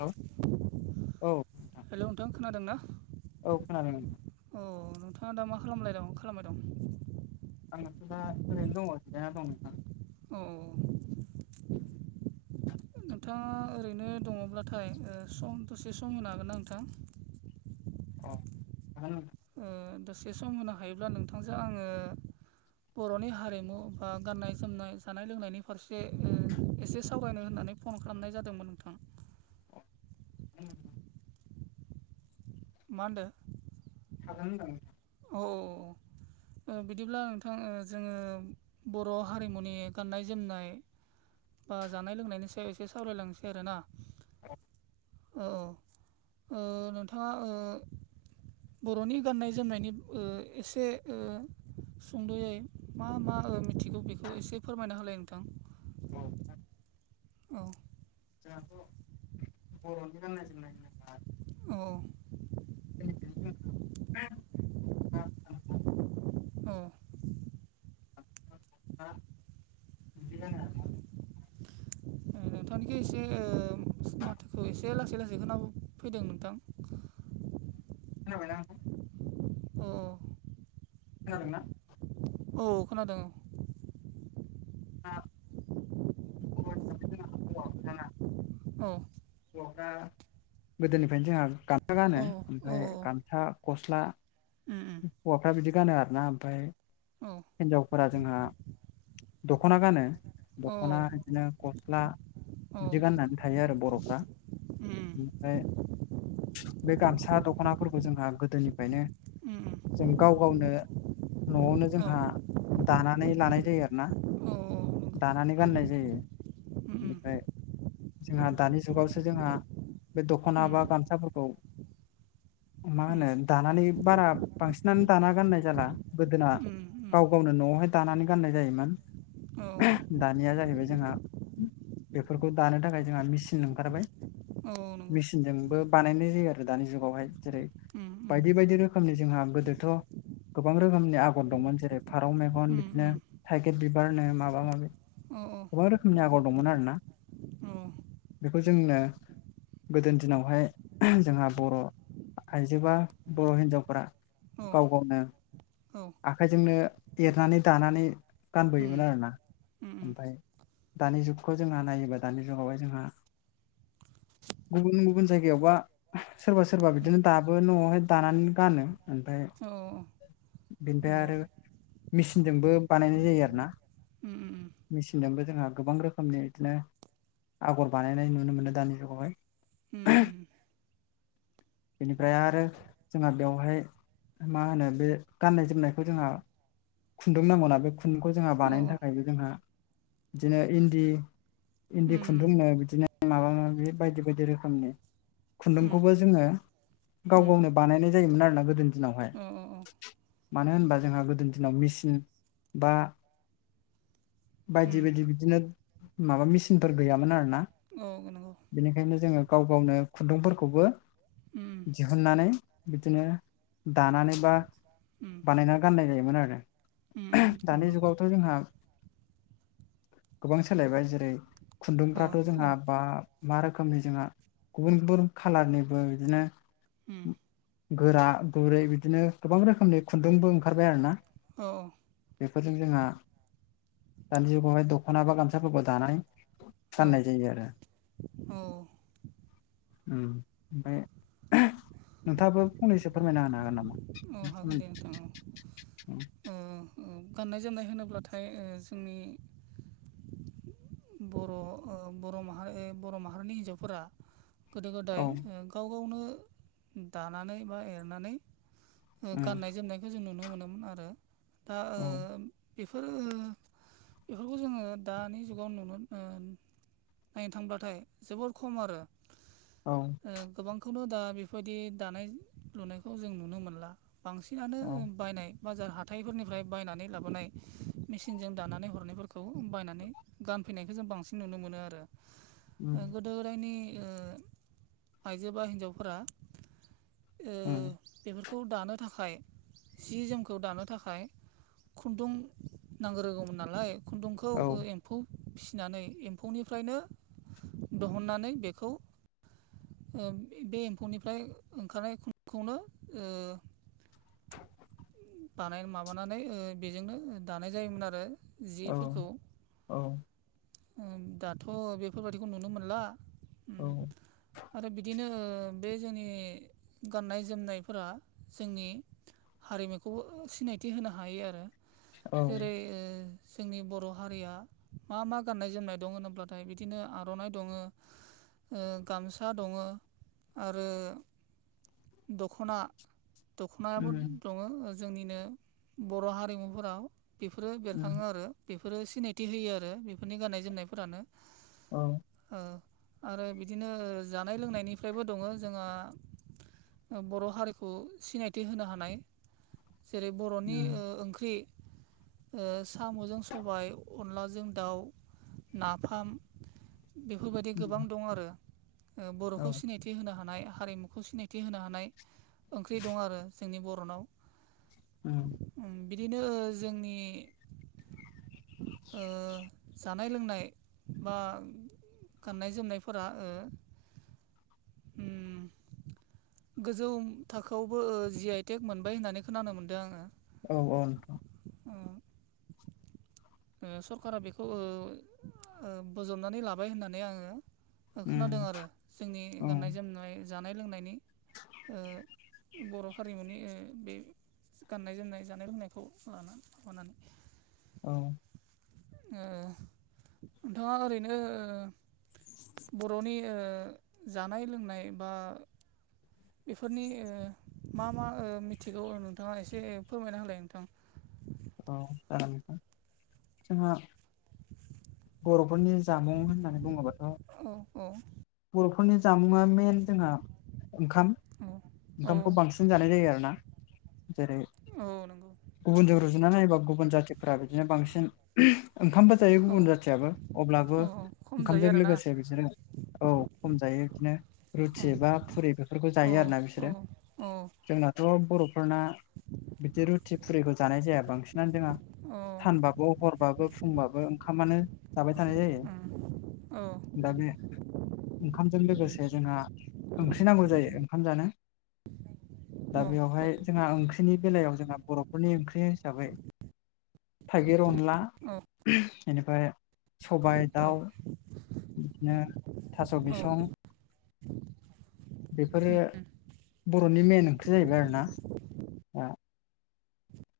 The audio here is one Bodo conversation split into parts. हेल' औ नोंथां हेल' नोंथां खोनादोंना? औ खोनादों औ नोंथाङा दा मा खालामलायदं खालामबाय दं आंनाथ' दा ओरैनो दङ जिरायना दं नोंथां औ नोंथाङा ओरैनो दङब्लाथाय ओ सम दसे सम होनो हागोन ना नोंथाङा औ हागोन नोंथां ओ दसे सम होनो हायोब्ला नोंथांजों आङो बर'नि हारिमु बा गाननाय जोमनाय जानाय लोंनायनि फारसे ओ एसे सावरायनो होननानै फन खालामनाय जादोंमोन नोंथां उ मा होनदो? हागोन होनदों औ ओ बिदिब्ला नोंथां जोङो बर' हारिमुनि गाननाय जोमनाय बा जानाय लोंनायनि सायाव एसे सावरायलांनोसै आरो ना। [unintelligible] औ ओ नोंथाङा ओ बर'नि गाननाय जोमनायनि ओ एसे ओ सुंद'यै मा मा मिथिगौ बेखौ एसे फोरमायना होलाय नोंथां। [inaudible] औ जोंहाथ' बर'नि गाननाय जोमनाय होनोब्ला औ [unintelligible] औ दा बिदि हागोन आरो [unintelligible] नोंथांनिखो ओ एसे ओ माथोखो एसे लासै लासै खोना फैदों नोंथां। खोनाबायना नोंथां? औ खोदोंना? औ खोनादों। [unintelligible] औ हौवाफ्रा गोदोनिफ्रायनो जोंहा गामसा गानो औ औ ओमफ्राय गामसा गस्ला उम हौवाफ्रा बिदि गानो आरोना ओमफ्राय औ हिनजावफोरा जोंहा दख'ना गानो औ दख'ना बिदिनो गस्ला औ बिदि गाननानै थायो आरो बर'फ्रा उम ओमफ्राय बे गामसा दख'नाफोरखौ जोंहा गोदोनिफ्रायनो उम जों गाव गावनो न'वावनो जोंहा दानानै लानाय जायो आरो ना। दानानै गाननाय जायो बेनिफ्राय जोंहा दानि जुगावसो जोंहा बे दख'ना बा गामसाफोरखौ मा होनो दानानै बारा बांसिनानो दाना गाननाय जाला गोदोना उम गाव गावनो न'आवहाय दानानै गाननाय जायोमोन। औ दानिया जाहैबाय जोंहा बेफोरखौ दानो थाखाय जोंहा मेचिन ओंखारबाय औ औ नंगौ। मचनजोंबो बानायनाय जायो आरो दानि जुगावहाय जेरै उम उम औ नंगौ उम बायदि बायदि रोखोमनि जोंहा गोदोथ' गोबां रोखोमनि आगर दंमोन जेरै फारौ मेगन उम बिदिनो उम थाइगिर बिबारनो माबा माबि औ औ गोबां रोखोमनि आगर दंमोन आरोना औ बेखौ जोंनो गोदोनि दिनावहाय जोंहा बर' आइजोबा बर' हिनजावफोरा औ गाव गावनो औ आखाइजोंनो एरनानै दानानै उम गानबोयोमोन आरोना। उम ओमफ्राय दानि जुगखौ जोंहा नायोबा दानि जुगावहाय जोंहा गुबुन गुबुन जायगायावबा सोरबा सोरबा उम बिदिनो दाबो न'आवहाय दानानै गानो ओमफ्राय अ अ बेनिफ्राय आरो मेचिनजोंबो बानायनाय जायो आरो ना उम उम मेचिनजोंबो जोंहा गोबां रोखोमनि बिदिनो आगर बानायनाय नुनो मोनो दानि जुगावहाय। उम बेनिफ्राय आरो जोंहा बेवहाय मा होनो बे गाननाय जोमनायखौ जोंहा खुन्दुं नांगौना बे खुन्दुंखौ जोंहा उम औ बानायनो थाखायबो जोंहा बिदिनो इन्दि इन्दि उम खुन्दुंनो बिदिनो माबा माबि बायदि बायदि रोखोमनि उम खुन्दुंखौबो जोङो गाव गावनो बानायनाय जायोमोन आरोना गोदोनि दिनावहाय औ औ मानो होनबा जोंहा गोदोनि दिनाव मेसिन बा उम बायदि बायदि बिदिनो माबा मेचिनफोर गैयामोन आरो ना औ नंगौ बेनिखायनो जोङो गाव गावनो खुन्दुंफोरखौबो उम दिहुननानै बिदिनो दानानै बा उम बानायनानै गाननाय जायोमोन आरो उम नंगौ दानि जुगावथ' जोंहा गोबां सोलायबाय जेरै औ खुन्दुंफ्राथ' उम औ जोंहा बा मा रोखोमनि जोंहा गुबुन गुबुन खाालारनिबो बिदिनो गोरा गुरै बिदिनो गोबां रोखोमनि खुन्दुंबो ओंखारबाय आरो ना औ औ बेफोरजों जोंहा दानि जुगावहाय दख'ना बा गामसाफोरखौ दानाय औ गाननाय जायो आरो औ ओमफ्राय नोंथाङाबो फंनैसो फोरमायना होनो हागोन नामा औ हागोन दे नोंथां औ गाननाय जोमनाय होनोब्लाथाय जोंनि बर' बर' मारि बर' माहारिनि हिन्जावफोरा गोदो औ गोदाय गाव गावनो दानानै बा एरनानै उम गाननाय जोमनाय बेखौ जों नुनो मोनोमोन आरो दा औ बेफोरो बेफोरखौ जोङो दानि जुग गाव नुनो नायनो थांब्लाथाय जोबोर खम आरो औ गोबांखौनो दा बेबायदि दानाय लुनायखौ जों नुनो मोनला बांसिनानो औ बायनाय बाजार हाथााइफोरनिफ्राय बायनानै लाबोनाय मेसिनजों दानानै हरनायफोरखौ बायनानै गानफैनायखौ जों बांसिन नुनो मोनो आरो उम गोदो गोदायनि ओ आइजो बा हिन्जावफोरा उम बेफोरखौ दानो थाखाय जि जोमखौ दानो थाखाय खुन्दुं नांग रोगौमोन नालाय खुन्दुंखौ औ एम्फौ फिसिनानै एम्फौनिफ्रायनो दिहुननानै बेखौ बे एम्फौनिफ्राय ओंखारनायखौनो बानाय माबानानै बेजोंनो दानाय जायोमोन आरो जिफोरखौ औ दाथ' बेफोरबायाददिखौ नुनो मोनला औ आरो बिदिनो बे जोंनि गाननाय जोमनायफोरा जोंनि हारिमुखौ बे खौबो सिनायथि होनो हायो आरो औ जेरै जोंनि बर' हारिया मा मा गाननाय जोमनाय दं होनोब्लाथाय बिदिनो आर'नाइ दङ ओ गामसा दङ आरो दख'ना दख'नायाबो उम दङ जोंनिनो बर' हारिमुफोराव बेफोरो उम बेरखाङो आरो बेफोरो सिनायथि होयो आरो बेफोरनि गाननाय जोमनायफोरानो औ आरो बिदिनो जानाय लोंनायनिफ्रायबो दङ जोंहा बर' हारिखौ सिनायथि होनो हानाय जेरै बर'नि ओ उम ओंख्रि ओ साम'जों सबाय अनलाजों दाउ नाफाम बेफोरबायदि गोबां उम दं आरो ओ औ बर'खौ सिनायथि सिथि होनो हानाय हारिमुखौ सिनायथि होनो हानाय ओंख्रि दं आरो जोंनि बर'नाव उम बिदिनो जोंनि ओ जानाय लोंनाय बा गाननाय जोमनायफोरा ओ उम गोजौ थाखोआवबो जि आइटेक मोनबाय होननानै खोनानो मोनदों आङो। औ औ नोंथां। ओ ओ सरकारा बेखौ ओ बजबनानै लाबाय होननानै आङो ओ खोनादों उम आरो जोंनि औ गाननाय जोमनाय जानाय लोंनायनि ओ बर' हारिमुनि ओ बे गाननाय जोमनाय जानाय लोंनायखौ लानानै माबानानै औ नोंथाङा ओरैनो ओ बर'नि ओ जानाय लोंनाय बा बेफोरनि ओ मा मा ओ मिथिगौ नोंथाङा एसे फोरमायना होलाय नोंथां। औ जागोन नोंथां जोंहा [inaudible] बर'फोरनि जामुं होननानै बुङोबाथ' औ औ। बर'फोरनि जामुङा मेइन जोंहा ओंखाम औ औ ओंखामखौ बांसिन जानाय जायो आरो ना जेरै औ नंगौ गुबुनजों रुजुनानै नायोबा गुबुन जाथिफोरा बिदिनो बांसिन ओंखामबो जायो औ गुबुन जाथियाबो औ अब्लाबो खम जायो ओंखामजों आरोना लोगोसे बिसोरो औ खम जायो बिदिनो रुथि बा फुरिबो बेफोरखौ औ जायो आरोना औ बिसोरो औ जोंनाथ' बर'फोरना। बिदि रुथि फुरिखौ जानाय जाया बांसिनानो जोंहा औ सानबा। बेव हरबाबो फुंबाबो ओंखामानो जाबाय थानाय जायो उम औ दा बे। ओंखामजों लोगोसे जोंहा ओंख्रि नांगौ जायो ओंखाम जानो। दा औ बेवहाय जोंहा ओंख्रिनि बेलायाव जोंहा बर'फोरनि ओंख्रि हिसाबै। [inaudible] थाइगिर अनला बेनिफ्राय सबाय दाउ बिदिनो थास' बिसं बेफोरो बर'नि मेन ओंख्रि जाहैबाय आरो ना।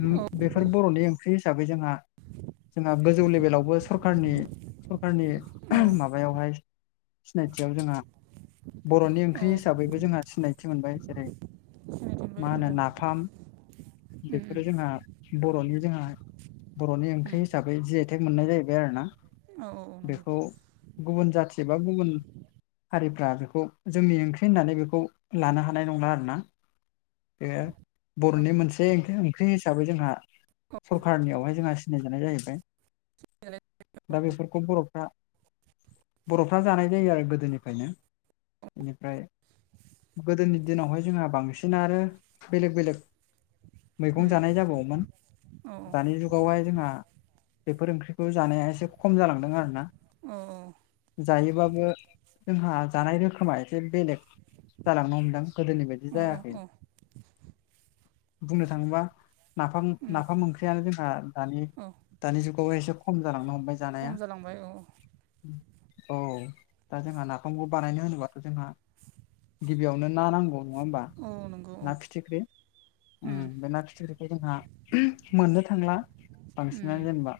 उम औ बेफोर बर'नि ओंख्रि हिसाबै जोंहा जोंहा गोजौ लेभेलावबो सरखारनि सरखारनि औ माबायावहाय सिनायथियाव जोंहा बर'नि ओंख्रि औ हिसाबैबो जोंहा सिनायथि मोनबाय जेरै सिनायथि मा मोनबाय औ होनो औ नाफाम उम औ नंगौ औ उम औ बेफोरो जोंहा बर'नि जोंहा बर'नि ओंख्रि औ हिसाबै बै जि आइटेक मोननाय जाहैबाय आरोना बेखौ गुबुन जाथि बा गुबुन हारिफ्रा बेखौ जोंनि ओंख्रि होननानै बेखौ लानो हानाय नंला आरोना। बे बर'नि मोनसे बे ओंख्रि हिसाबै जोंहा सरखारनियावहाय जोंहा सिनायजानाय जाहैबाय। दा बेफोरखौ बरफोरा बर'फ्रा जानाय जायो आरो गोदोनिफ्रायनो बेनिफ्राय गोदोनि दिनावहाय जोंहा बांसिन आरो बेलेक बेलेक मैगं जानाय जाबावोमोन दानि जुग मुगावहाय जोंहा बेफोर ओंख्रिखौ जानाया एसे खम जालांदों आरो ना। अ औ जायोबाबो जोंहा जानाय रोखोमा एसे बेलेग जालांनो हमदों। गोदोनि बायदि जायाखै औ बुंनो थाङोबा नाफाम उम नाफाम ओंख्रियानो जोंहा दानि औ दानि जुगाव एसे खम जालांनो हमबाय खम जानाया। जालांबाय औ औ दा जोंहा नाफामखौ बानायनो होनोबाथ' जोंहा गिबियावनो ना नांगौ औ नङा होमबा औ नंगौ औ ना फिथिख्रि उम बे ना फिथिख्रिखौ जोंहा मोननो थांला उम बांसिनानो जेनेबा।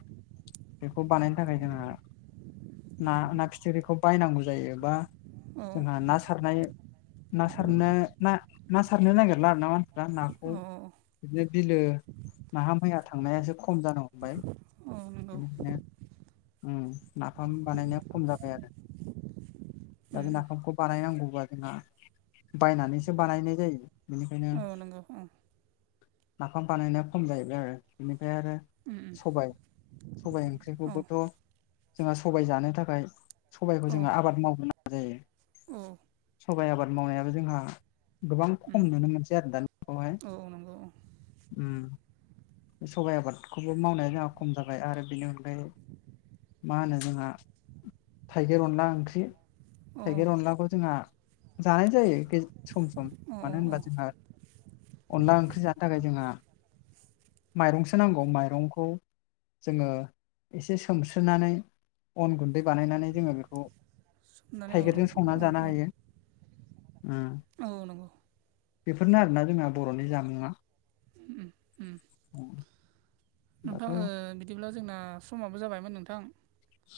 बेखौ बानायनो थाखाय जोंहा ना ना फिथिख्रिखौ बायनांगौ जायो बा। औ जोंहा ना सारनाय ना सारनो ना सारनो नागिरला आरोना मानसिफ्रा नाखौ औ बिदिनो बिलो नाहा मैया थांनायासो खम जानो हमबाय। औ नंगौ बेनिखायनो नाफाम बानायनाया खम जाबाय आरो‌ दा उम उम बे नाफामखौ बानायनांगौबा जोंना बायनानैसो बानायनांगौ जायो बेनिखायनो औ नंगौ नाफाम बानायनाया खम जाहैबाय आरो बेनिफ्राय आरो उम सबाय सबाय औ ओंख्रिखौबोथ' जोंहा सबाय जानो थाखाय सबाइखौ जोङो आबाद मावग्रोनागो जायो अ सबाय आबाद मावनायाबो जोंहा गोबां उम खम नुनो मोनसै आरो दानि जुगावहाय औ नंगौ औ सबाइ आबादखौबो मावनाया जोंहा खम जाबाय आरो बेनि अनगायै मा होनो जोंहा थाइगिर अनला ओंख्रि औ थाइगिर औ अनलाखौ जोंहा जानाय जायो सम सम औ औ मानो औ होनबा जोंहा अनला ओंख्रि जानो थाखाय जोंहा माइरंसो नांगौ माइरंखौ जोङो एसे सोमस्रोनानै अन गुन्दै बानायनानै जोङो बेखौ सोमनानै औ थाइगिरजों संनानै औ जानो हायो। औ नंगौ बेफोरनो आरोना जोंना बर'नि जामुआ उ उ दाथ' नोंथां बि बिदिब्ला जोंना समाबो जाबायमोन नोंथां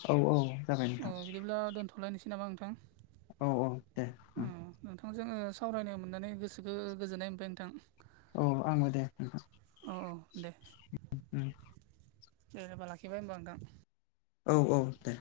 औ औ जाबाय अ नोंथां बिदिब्ला दोनथ'लायनोसै नामा नोंथां औ औ दे अ उम नोंथांजों सावरायनो मोननानै गोसोखौ गोजोननाय मोनबाय नोंथां औ आंबो दे औ जेनेबा लाखिबाय होनोमबा नोंथां औ औ दे